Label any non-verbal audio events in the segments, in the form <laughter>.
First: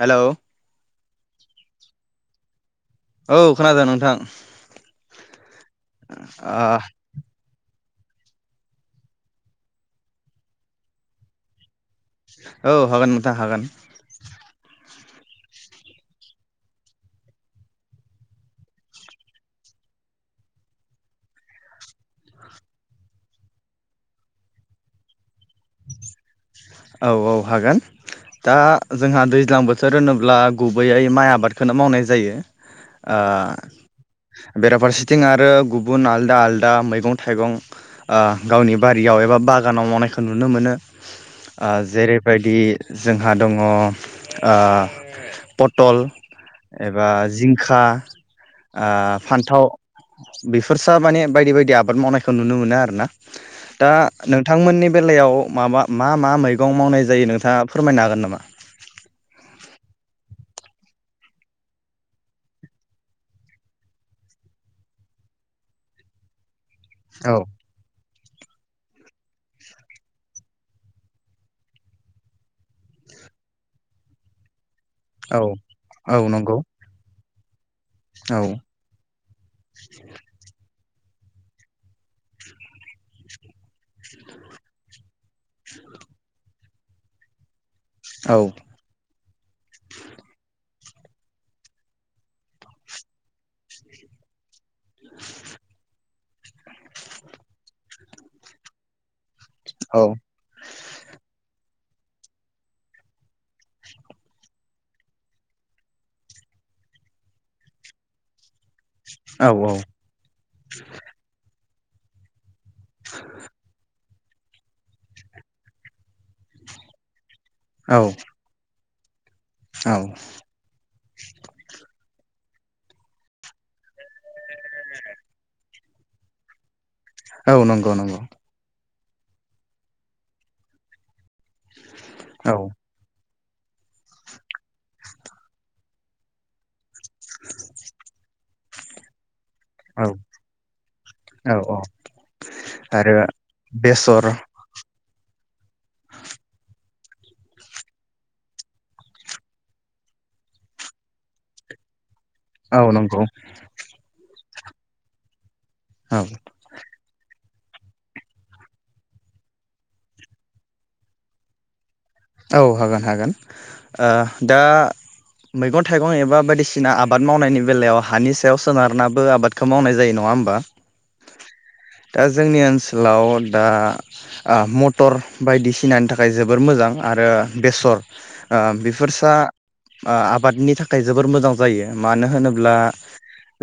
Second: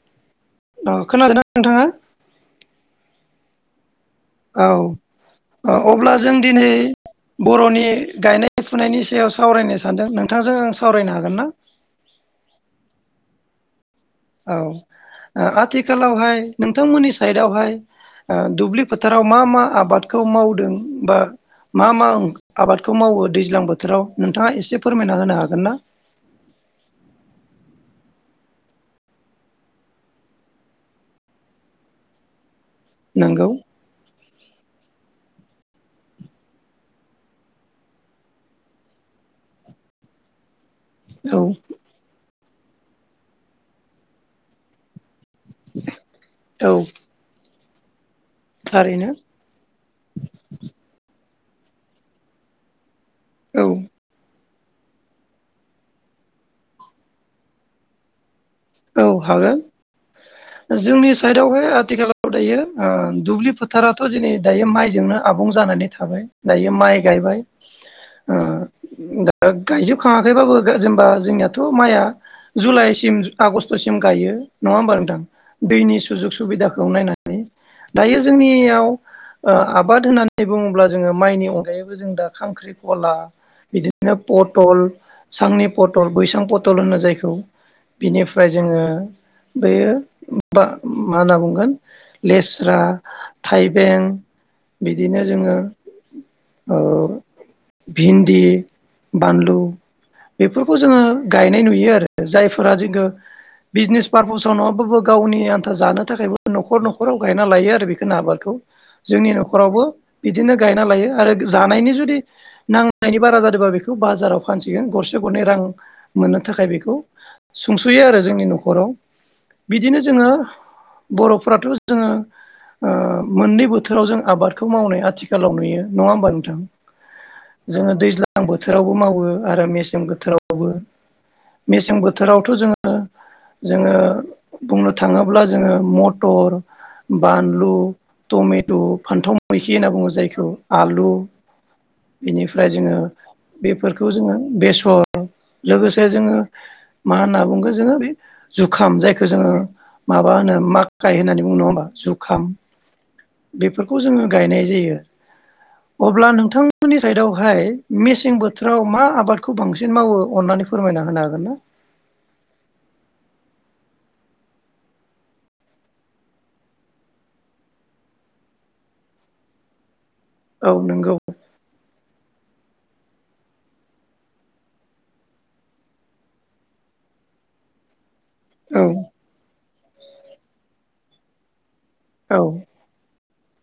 Hello औ अखोनादोंना? नोंथांआ औ खोनादों नोंथां। औ औ अब्ला जों ओ दिनै बर'नि गायनाय फुनायनि सायाव सावरायनो सानदों नोंथांजों आं सावरायनो हागोन ना? औ हागोन मोंथां हागोन। औ ओ आथिखालावहाय नोंथांमोननि साइदावहाय, ओ दुब्लि फोथाराव मा मा आबादखौ मावदों बा मा मा आबादखौ मावो दैज्लां बोथोराव नोंथाङा एसे फोरमायना होनो हागोन ना औ औ हागोन। दा जोंहा दैज्लां बोथोर होनोब्ला गुबैयै माइ आबादखौनो मावनाय जायो। ओ। नंगौ बेराफारसेथिं आरो गुबुन आलदा आलदा मैगं-थाइगं ओ गावनि बारियाव एबा बागानाव मावनायखौ नुनो मोनो। औ ओ जेरैबायदि जोंहा दङ ओ। पथल औ एबा जिं खा थारैनो ओ फान्थाव बेफोरसो माने बायदि बायदि आबाद मावनायखौ नुनो मोनो आरो ना। औ दा नों बिथांमोननि बेलायाव माबा मा मा मैगं मावनाय जायो नोंथाङा फोरमायनो हागोन नामा? औ हागोन जोंनि साइदावहाय आथिखालाव दायो ओ दुब्लि फोथाराथ' दिनै दायो माइजोंनो आबुं जानानै थाबाय। दायो माइ औ गायबाय। ओ दा गायजोब खाङाखैबाबो जेनेबा जोंनियाथ' माइया जुलाइसिम आगस्ट'सिम गायो। नङा होमबा नोंथां औ दैनि औ सुजुग नंगौ सुबिदाखौ नायनानै। दायो औ जोंनियाव ओ आबाद होननानै बुङोब्ला- जोङो माइनि अनगायैबो जों दा खांख्रि खला बिदिनो पथल सांनि पटल बैसां पथल होनो जायखौ। औ बिनिफ्राय जोङो बैयो बा मा होनना बुंगोन? लेस्रा, थाइबें। बिदिनो जोङो। औ भिन्दि। बानलु औ बेफोरखौ जोङो गायनाय नुयो। यो आरो जायफोर फोर जोङो बिजनेस पार्पसाव नङाबाबो गावनि आन्था जानो थाखायबो न'खर न'खराव गायना लायो आरो बेखौनो आबादखौ। जोंनि न'खरावबो बिदिनो गायना लायो आरो। जानायनि जुदि नांनायनि बारा जादोंबा बेखौ बाज बाजाराव फानसिगोन गरसे गरनै रां मोननो थाखाय बेखौ। औ सुंस'यो आरो जोंनि न'खराव। बिदिनो औ जोङो बर'फोराथ जोङो ओ मोननै बोथोराव जों आबाद खौ मावनाय आथिखालाव नुयो। नङा होमबा नोंथां? औ नंगौ जोङो नंगौ दैज्लां बोथोरावबो माव वो आरो मेसें बोथोरावबो। बोथोरावथ औ जोङो। जोङो बुंनो थाङोब्ला जोङो मटर बानलु टमे द फान्थाव मैखि होनना औ बुङो जायखौ आलु औ औ बेनिफ्राय जोङो आरो बेफोरखौ बेसर जोङो बेसर लोगोसे जोङो मा होनना बुंगो जोङो बे जुखाम जायखौ जोङो माबा होनो माखकाय होननानै बुंङो नङा होमबा जुग खाम औ नंगौ बेफोरखौ जोङो गायनाय जायो औ अब्ला नोंथांमोननि सायेदाव फाय मेसें बोथोराव मा आबादखौ बांसिन मावो अननानै फोरमायना होनो हागोन ना औ हागोन हागोन ओ दा मैगं थाइगं एबा बायदिसिना आबाद मावनायनि बेलायाव हानि सायाव सोनारनाबो आबादखौ मावनाय जायो नङ नङा ओमबा औ नंगौ दाज जोंनि ओनसोलाव दा आ मटर बायदिसिनानि थाखाय जोबोर मोजां आरो बेसर आ औ बेफोरसा आबादनि थाखाय जबोर मोजां जायो मानो औ होनोब्ला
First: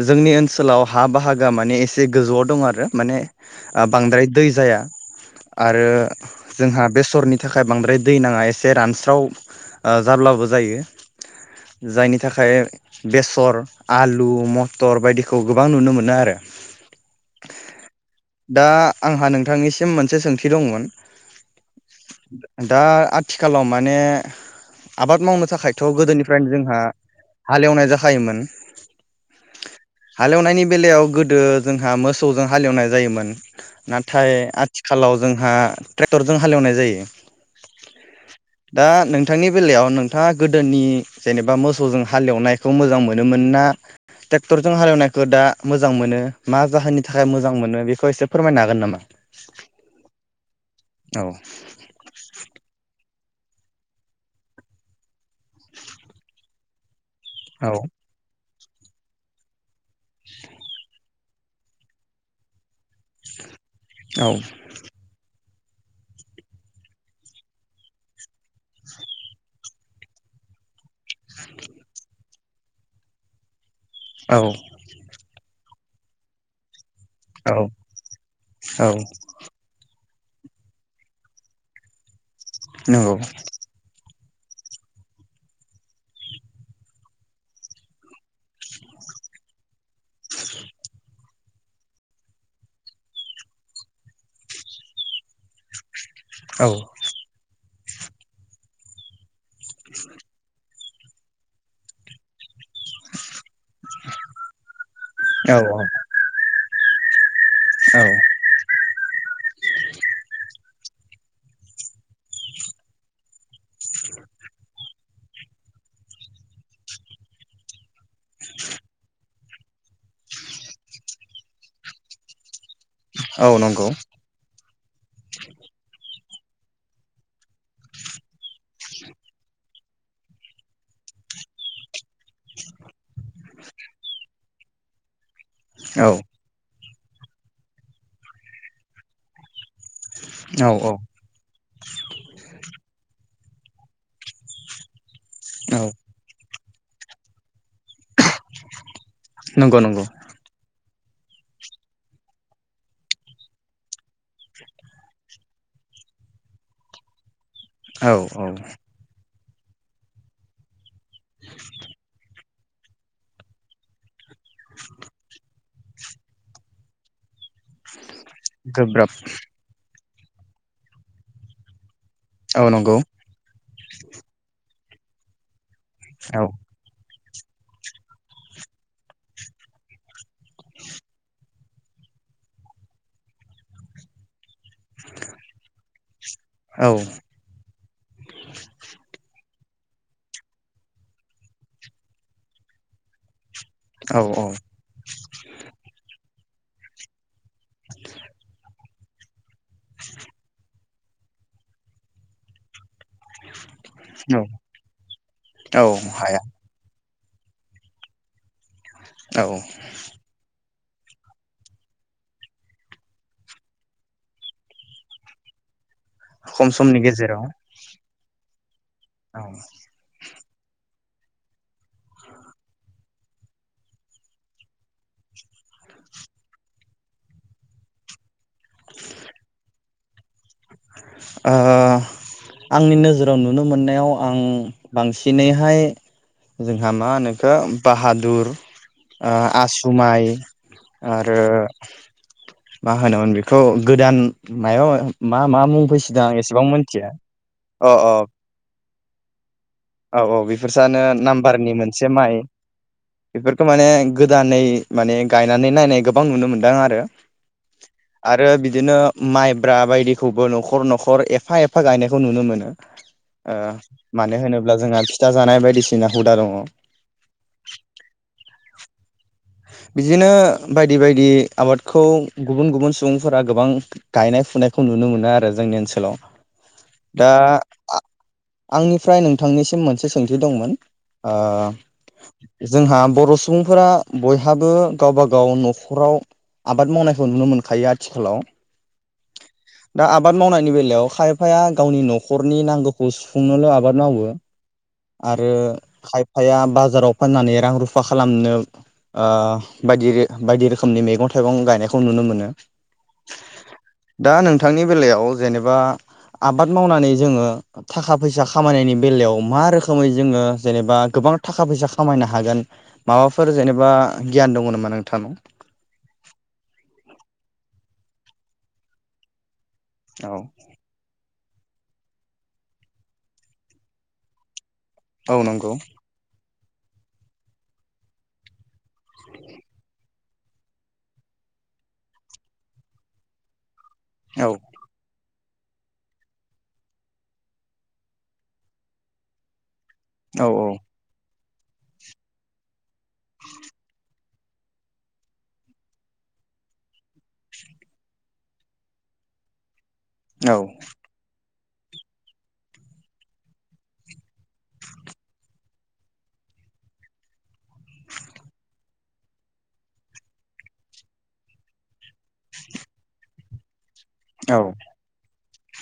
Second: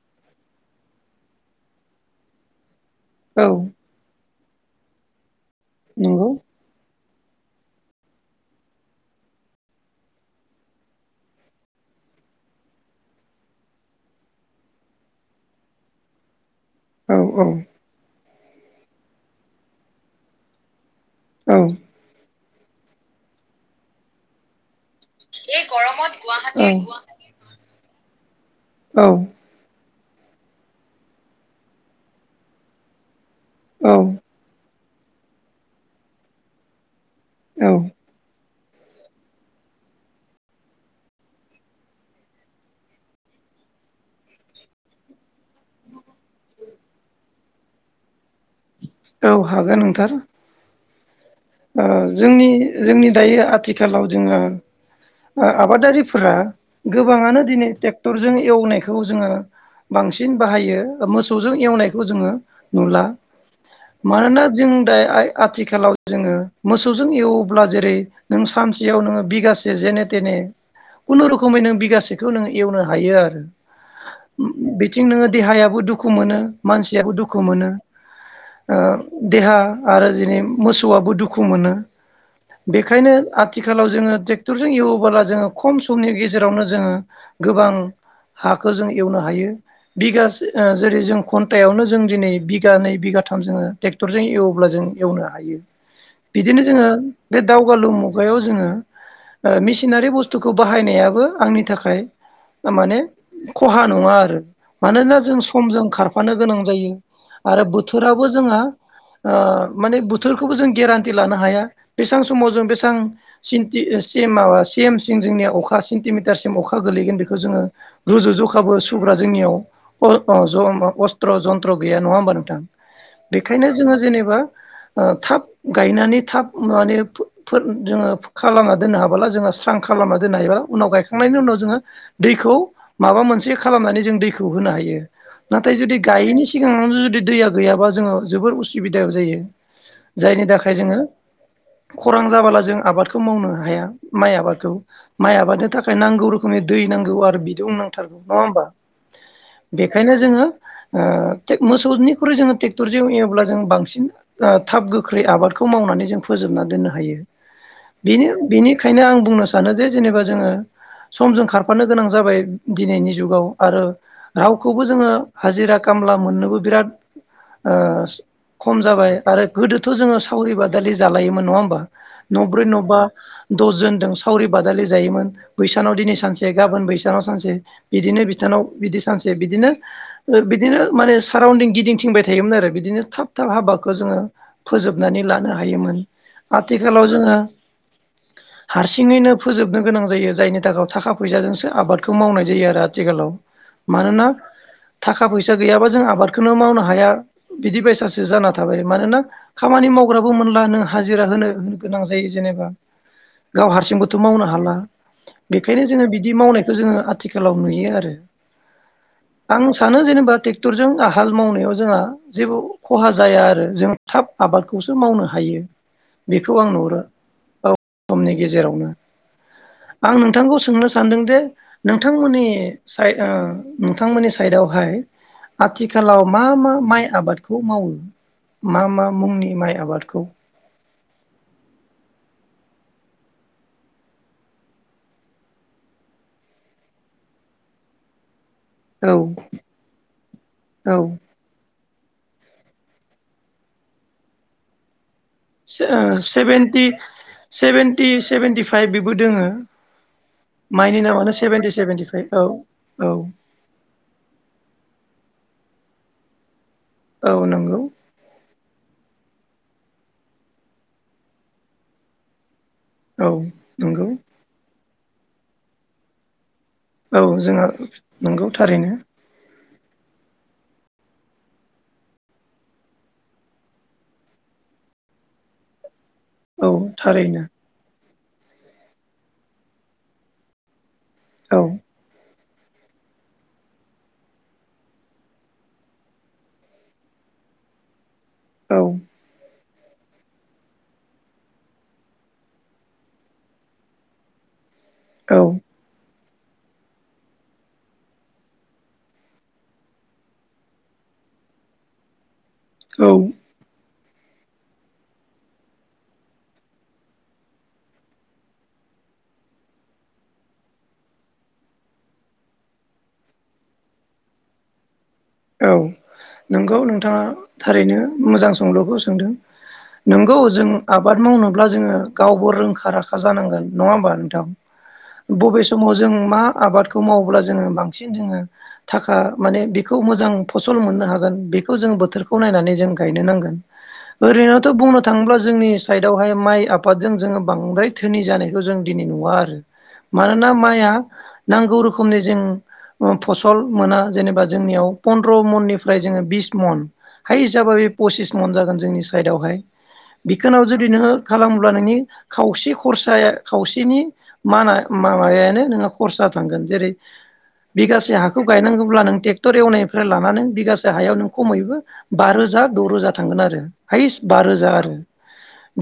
जोंनि ओनसोलाव हा बाहागोआ माने एसे गोजौआव दं आरो माने औ आ बांद्राय दै जाया आरो नंगौ जोंहा बेसरनि थाखाय बांद्राय दै नाङा एसे रानस्राव ओ जाब्लाबो जायो जायनि थाखाय बेसर आलु मथर बायदिखौ गोबां नुनो मोनो आरो औ औ दा आंहा नोंथांनिसिम मोनसे सोंथि दंमोन औ <unintelligible> दा आथिखालाव माने आबाद मावनो थाखायथ गोदोनिफ्रायनो जोंहा हालेवनाय जाखा फायोमोन औ हालेवनायनि बेलायाव गोदो जोंहा मोसौजों हालेवनाय जायोमोन औ नाथाय आथि आथिखालाव जोंहा ट्रेक्टरजों हालेवनाय जायो औ दा नोंथांनि बेलायाव नोंथाङा गोदोनि जेनेबा मोसौजों हालेवनायखौ मोजां मोनोमोन ना ट्रेक्टरजों हालेवनायखौ दा मोजां मोनो मा जाहोननि थाखाय मोज मोजां मोनो बेखौ एसे फोरमायनो हागोन नामा? औ हागोन नोंथां औ ओ जोंनि जोंनि दायो आथिखालाव जोङो ओ आबादारिफोरा गोबाङानो दिनै टेक्टरजों एवनायखौ जोङो बांसिन बाहायो मोसौजों एवनायखौ जोङो नुला। मानोना जों दाय आइ आथिखालाव जोङो मोसौजों एवोब्ला जेरै नों सानसेयाव नोङो बिगासे जेन थेने खुनुरुखुमै नों बिगासेखौ नों एवनो हायो आरो। औ बिथिं नोङो देहायाबो दुखु मोनो मानसि दुखु औ मोनो ओ औ देहा आरो <unintelligible> सौआबो दुखु मोनो। बेखायनो नंगौ आथिखालाव जोङो ट्रे क्टरजों एवोबोला जोङो खम समनि गेजेरावनो जोङो गोबां हाखो जों एवनो हायो। बिगास ओ जेरै जों घन्टायावनो जों दिनै बिघानै बिगाथाम जोङो ट्रेक्टरजों एवोब्ला जों एवनो हायो। बिदिनो औ जोङो बे दाउ गालु मुगायाव जोङो ओ मिसिनारि बुस्थुखौ बाहा हायनायाबो आंनि थाखाय माने खहा नङा आरो। मानोना जों औ समजों खारफानो गोनां जायो। आरो औ बोथोराबो जोंहा ओ माने बोथोर जों गेरानटि लानो हाया बेसां समाव जों बेसां सिनि सि एम माबा सि एमसिम जोंनिया अखा सेन्टिमिटारसिम अखा गोलैगोन बेखौ जोङो रुजु जखाबो सुग्रा जोंनियाव अ अ जम अस्त्र' जन्त्र गैया नङा होमबा नोंथां? औ बेखायनो नंगौ जोङो जेनेबा थाब गायनानै थाब माने फो-फो जोङो खालामना दोननो हाबोला जोङो स्रां खालामना दोननो हायोबा उनाव गायखांनायनि उनाव जोङो दैखौ माबा मोनसे खालामनानै जों दैखौ होनो हायो। नाथाय जुदि औ गायैनि सिगांनो जुदि दैया गैयाबा जोङो जोबोर उसुबिदा जायो। जायनि औ थाखाय औ जोङो खरां जाबोला जों आबादखौ मावनो हाया माइ आबादखौ। माइ आबादनि औ थाखाय नांगौ रोखोमनि दै नांगौ आरो बिदुं नांथारगौ। नङा होमबा? नंगौ नंगौ बेखायनो जोङो ओ टेक मोसौनिख्रुइ जोङो ट्रेक्टरजों एवब्ला जों बांसिन ओ थाब गोख्रै आबादखौ मावनानै जों फोजोबना दोननो हायो। औ औ बेनि-बेनिखायनो आं बुंनो सा सानोजे जेनेबा जोङो समजों खारफानो गोनां जाबाय। दिनैनि जुगाव आरो रावखौबो जोङो हाजिरा खामला मोननोबो बिराद ओ खम गोब्राब जाबाय। गोदोथ जोङो सावरि बादालि जायोमोन नङा होमबा? औ नब्रै नंगौ नबा औ दसजनजों सावरि बादालि। जायोमोन। बैसानाव दिनै औ सानसे गाबोन बैस बिसानाव सानसे, बिदिनो बिथानाव बिदि सानसे बिदिनो बिदिनो माने साराउन्दिं गिदिंथिंबाय थायोमोन आरो, बिदिनो थाब थाब हाबाखौ खौ जोङो फोजोबनानै लानो हायोमोन। औ आथिखालाव जोङो हारसिङैनो फोजोबनो गोनां जायो जायनि थाखाय थाखा फैसाजोंसो आबादखौ मावनाय जायो आरो आथिखालाव। औ मानोना थाखा फैसा गैयाबा जों आबाद बेखौनो मावनो हाया बिदि बायसासो जाना थ मानोना खामानि मावग्राबो मोनला नों हाजिरा होनो गोनां जायो जेनेबा। गाव हारसिंबोथ औ मावनो हाला औ बेखायनो जोङो बिदि हाया मावनायखौ जोङो आ आथिखालाव नुयो आरो। औ आं सानो जेनेबा थि ट्रेक्टर जों आ हाल मावनायाव जोंहा जेबो खहा जाया आरो जों थाब आबादखौसो मावनो हायो। बेखौ खम आं नुहुरो समनि गेजेराव ब समनि गेजेरावनो। औ। आं नोंथांखौ सोंनो सानदों जे नोंथांमोननि साइ ओ नोंथांमोननि साइडआवहाय आथिखालाव मा मा माइ आबादखौ मावो? मा मा मुंनि माइ आबादखौ ओ आंनि नोजोराव नुनो मोननायाव आं बांसिनैहाय जोंहा मा होनोखो बाहादुर औ ओ आसु माइ औ आरो मा होनोमोन बेखौ? गोदान मायाव मा मा मुं ओ फैसोदों आं एसेबां सेभेन्टि मिथिया अ अ सेभेन्टि सेभन्टि। फ्राय बेबो दोङो। औ औ बेफोरसानो माइनि नामानो सेभेनटि नाम्बारनि सेभेनटि मोनसे फाइभ माइ। औ औ बेफोरखौ माने गोदानै माने गायनानै नायनाय गोबां नुनो मोनदों। औ नंगौ आरो बिदिनो माइब्रा बायदिखौबो न'खर न'खर एफा एफा गायनायखौ नुनो मोनो‌। औ नंगौ। दा जोंहा फिथा जानाय बायदिसिना हुदा दङ। औ जोंहा नंगौ थारैनो। बिदिनो बायदि बायदि आबादखौ गुबुन गुबुन सुबुंफोरा गोबां गायनाय फुनायखौ नुनो मोनो आरो जोंनि ओनसोलाव। औ दा थारैनो। आंनिफ्राय नोंथांनिसिम मोनसे सोंथि दंमोन। औ ओयो। जोंहा बर सुबुंफोरा। बयहाबो गावबा गाव न'खराव आबाद मावनायखौ नुनो मोनखायो आथिखालाव। औ। दा आबाद मावनायनि बेलायाव खायफाया गावनि न'खरनि नांगौखौ सुफुंनोल आबाद मावो। औ आरो खायफ फाया बाजाराव फाननानै रां रुफा खालामनो। ओयो बायदिरे बायदि रोखोमनि मैगं थाइगं गायनायखौ नुनो मोनो। औ। दा नोंथांनि बेलायाव जेनेबा आबाद मावनानै जोङो थाखा फैसा खामायनायनि बेलायाव मा रोखोमै जोङो जेनेबा गोबां थाखा फैसा खामायनो हागोन माबाफोर जेनेब बा गियान दङ नामा नों- औ नोंगौ नोंथाङा थारैनो। मोजां सोंलुखौ सोंदों। औ नोंगौ जों आबाद मावनां ब्ला जोङो गावबो रोंखा राखा जानांगोन नङा होमबा नोंथां। औ बबे नंगौ समाव जों मा आबादखौ मावोब्ला जोङो बांसिन जोङो थाखा माने बिख मोजां फसल मोननो हागोन बेखौ जों बोथोरखौ नायनानै जों गायनो नांगोन। औ ओरैनोथ बुंनो थाङोब्ला जो जोंनि साइदआवहाय माइ आबादजों जोङो बांद्राय थोनि जानायखौ जों दिनै नुवा आरो। औ मानोना माइआ नांगौ रोखोमनि जों अ फसल मोना जेनेबा जोंनियाव पनद्रमन निफ्राय जोङो बिस मन हाइस हिसाबै पसिस मन जागोन जोंनि साइदावहाय। औ बिखोनाव जुदि नोङो खालाम <unintelligible> टर एवनायनिफ्राय लानानै बिगासे हायाव नों खमैबो बा रोजा द रोजा थांगोन आरो। हायस बा औ रोजा आरो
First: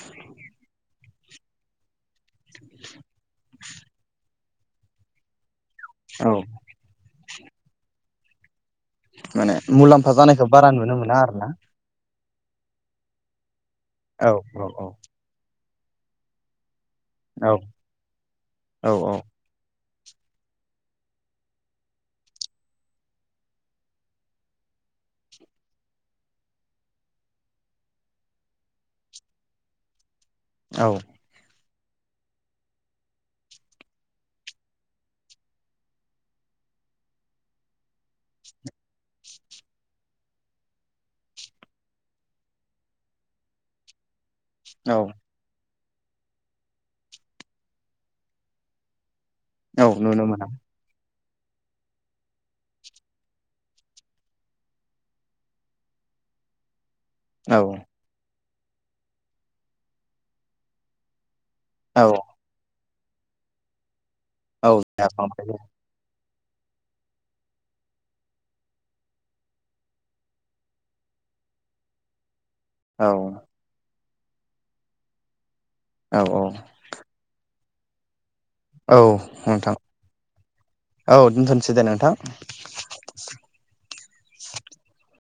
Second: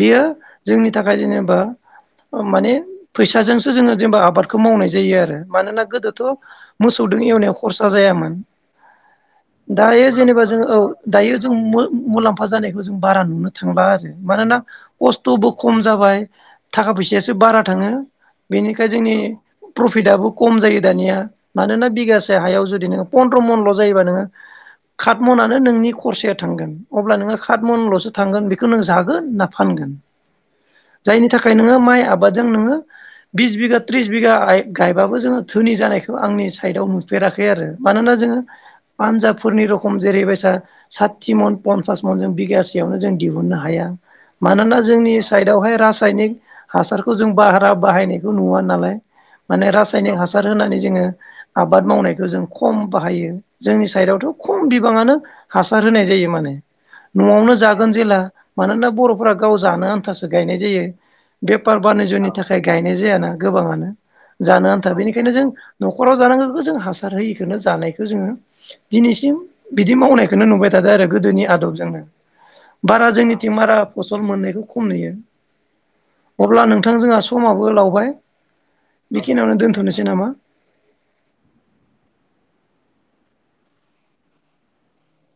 बेयो जोंनि थाखाय जेनेबा- अ माने फैसाजोंसो जोङो जेनेबा आबादखौ मावनाय जायो आरो मानोना? गोदोथ औ मोसौ <inaudible> एवनायाव खरसा जायामोन। माने दायो मुलाम्फा जेनेबा जानायखौ जोङो बारा औ नुनो मोना आरो दायो ना जों मो मुलाम्फा खाजानायखौ जों बारा नुनो थांबा आरो औ मानोना औ खस्थबो खम जाबाय। थाखा फैसायासो औ बारा थाङो बेनिखाय जोंनि औ प्रफिटआबो खम जायो दानिया मानोना बिगासे हायाव जुदि नोङो। पन्द्र मनल जायोबा नोङो, खात मनानो नोंनि खरसाया थांगोन। अब्ला नोङो खात मनलसो थांगोन बेखौ नों जागोन ना फानगोन? औ जायनि थाखाय नोङो माइ आबादजों नोङो, बिस बिगा थट्रिस बिगा गायबाबो जोङो धोनि जानायखौ आंनि साइडआव नुफेराखै आरो। मानोना जोङो पानजाबफोरनि रखम जेरैबायसा साथि मन पन्सास मन जों बिगासेयावनो जों दिहुननो हाया। मानोना औ जोंनि साइडआवहाय राज सायनिक हासारखौ जों भारा बाहायनायखौ नुवा नालाय। माने औ रासायनिक नुनो हासार मोना होनानै जोङो आबाद मावनायखौ जों खम बाहायो जोंनि साइडआवथ खम बिबाङानो हासार होनाय जायो माने। नआवनो औ जागोन जेला मानोना बरफोरा गाव जानो आन्थासो गायनाय जायो। बेपार औ बानिज्यनि थाखाय गायनाय जियाना गोबाङानो। जानो औ आन्था बेनिखायनो जों जाखांबाय नखराव जानो जों हासार होयो। नो जानायखौ जोङो दिनैसिम बिदि मावनायखौनो नुबाय थादों आरो गोदोनि आदबजोंनो। औ बारा जोंनिथिं मारा फसल मोननायखौ खम नुयो। औ अब्ला नोंथां जोंहा समाव बो लावबाय औ बेखिनियावनो नोंथां दोनथ'नोसै नामा औ दोनथ'सै दे नोंथां।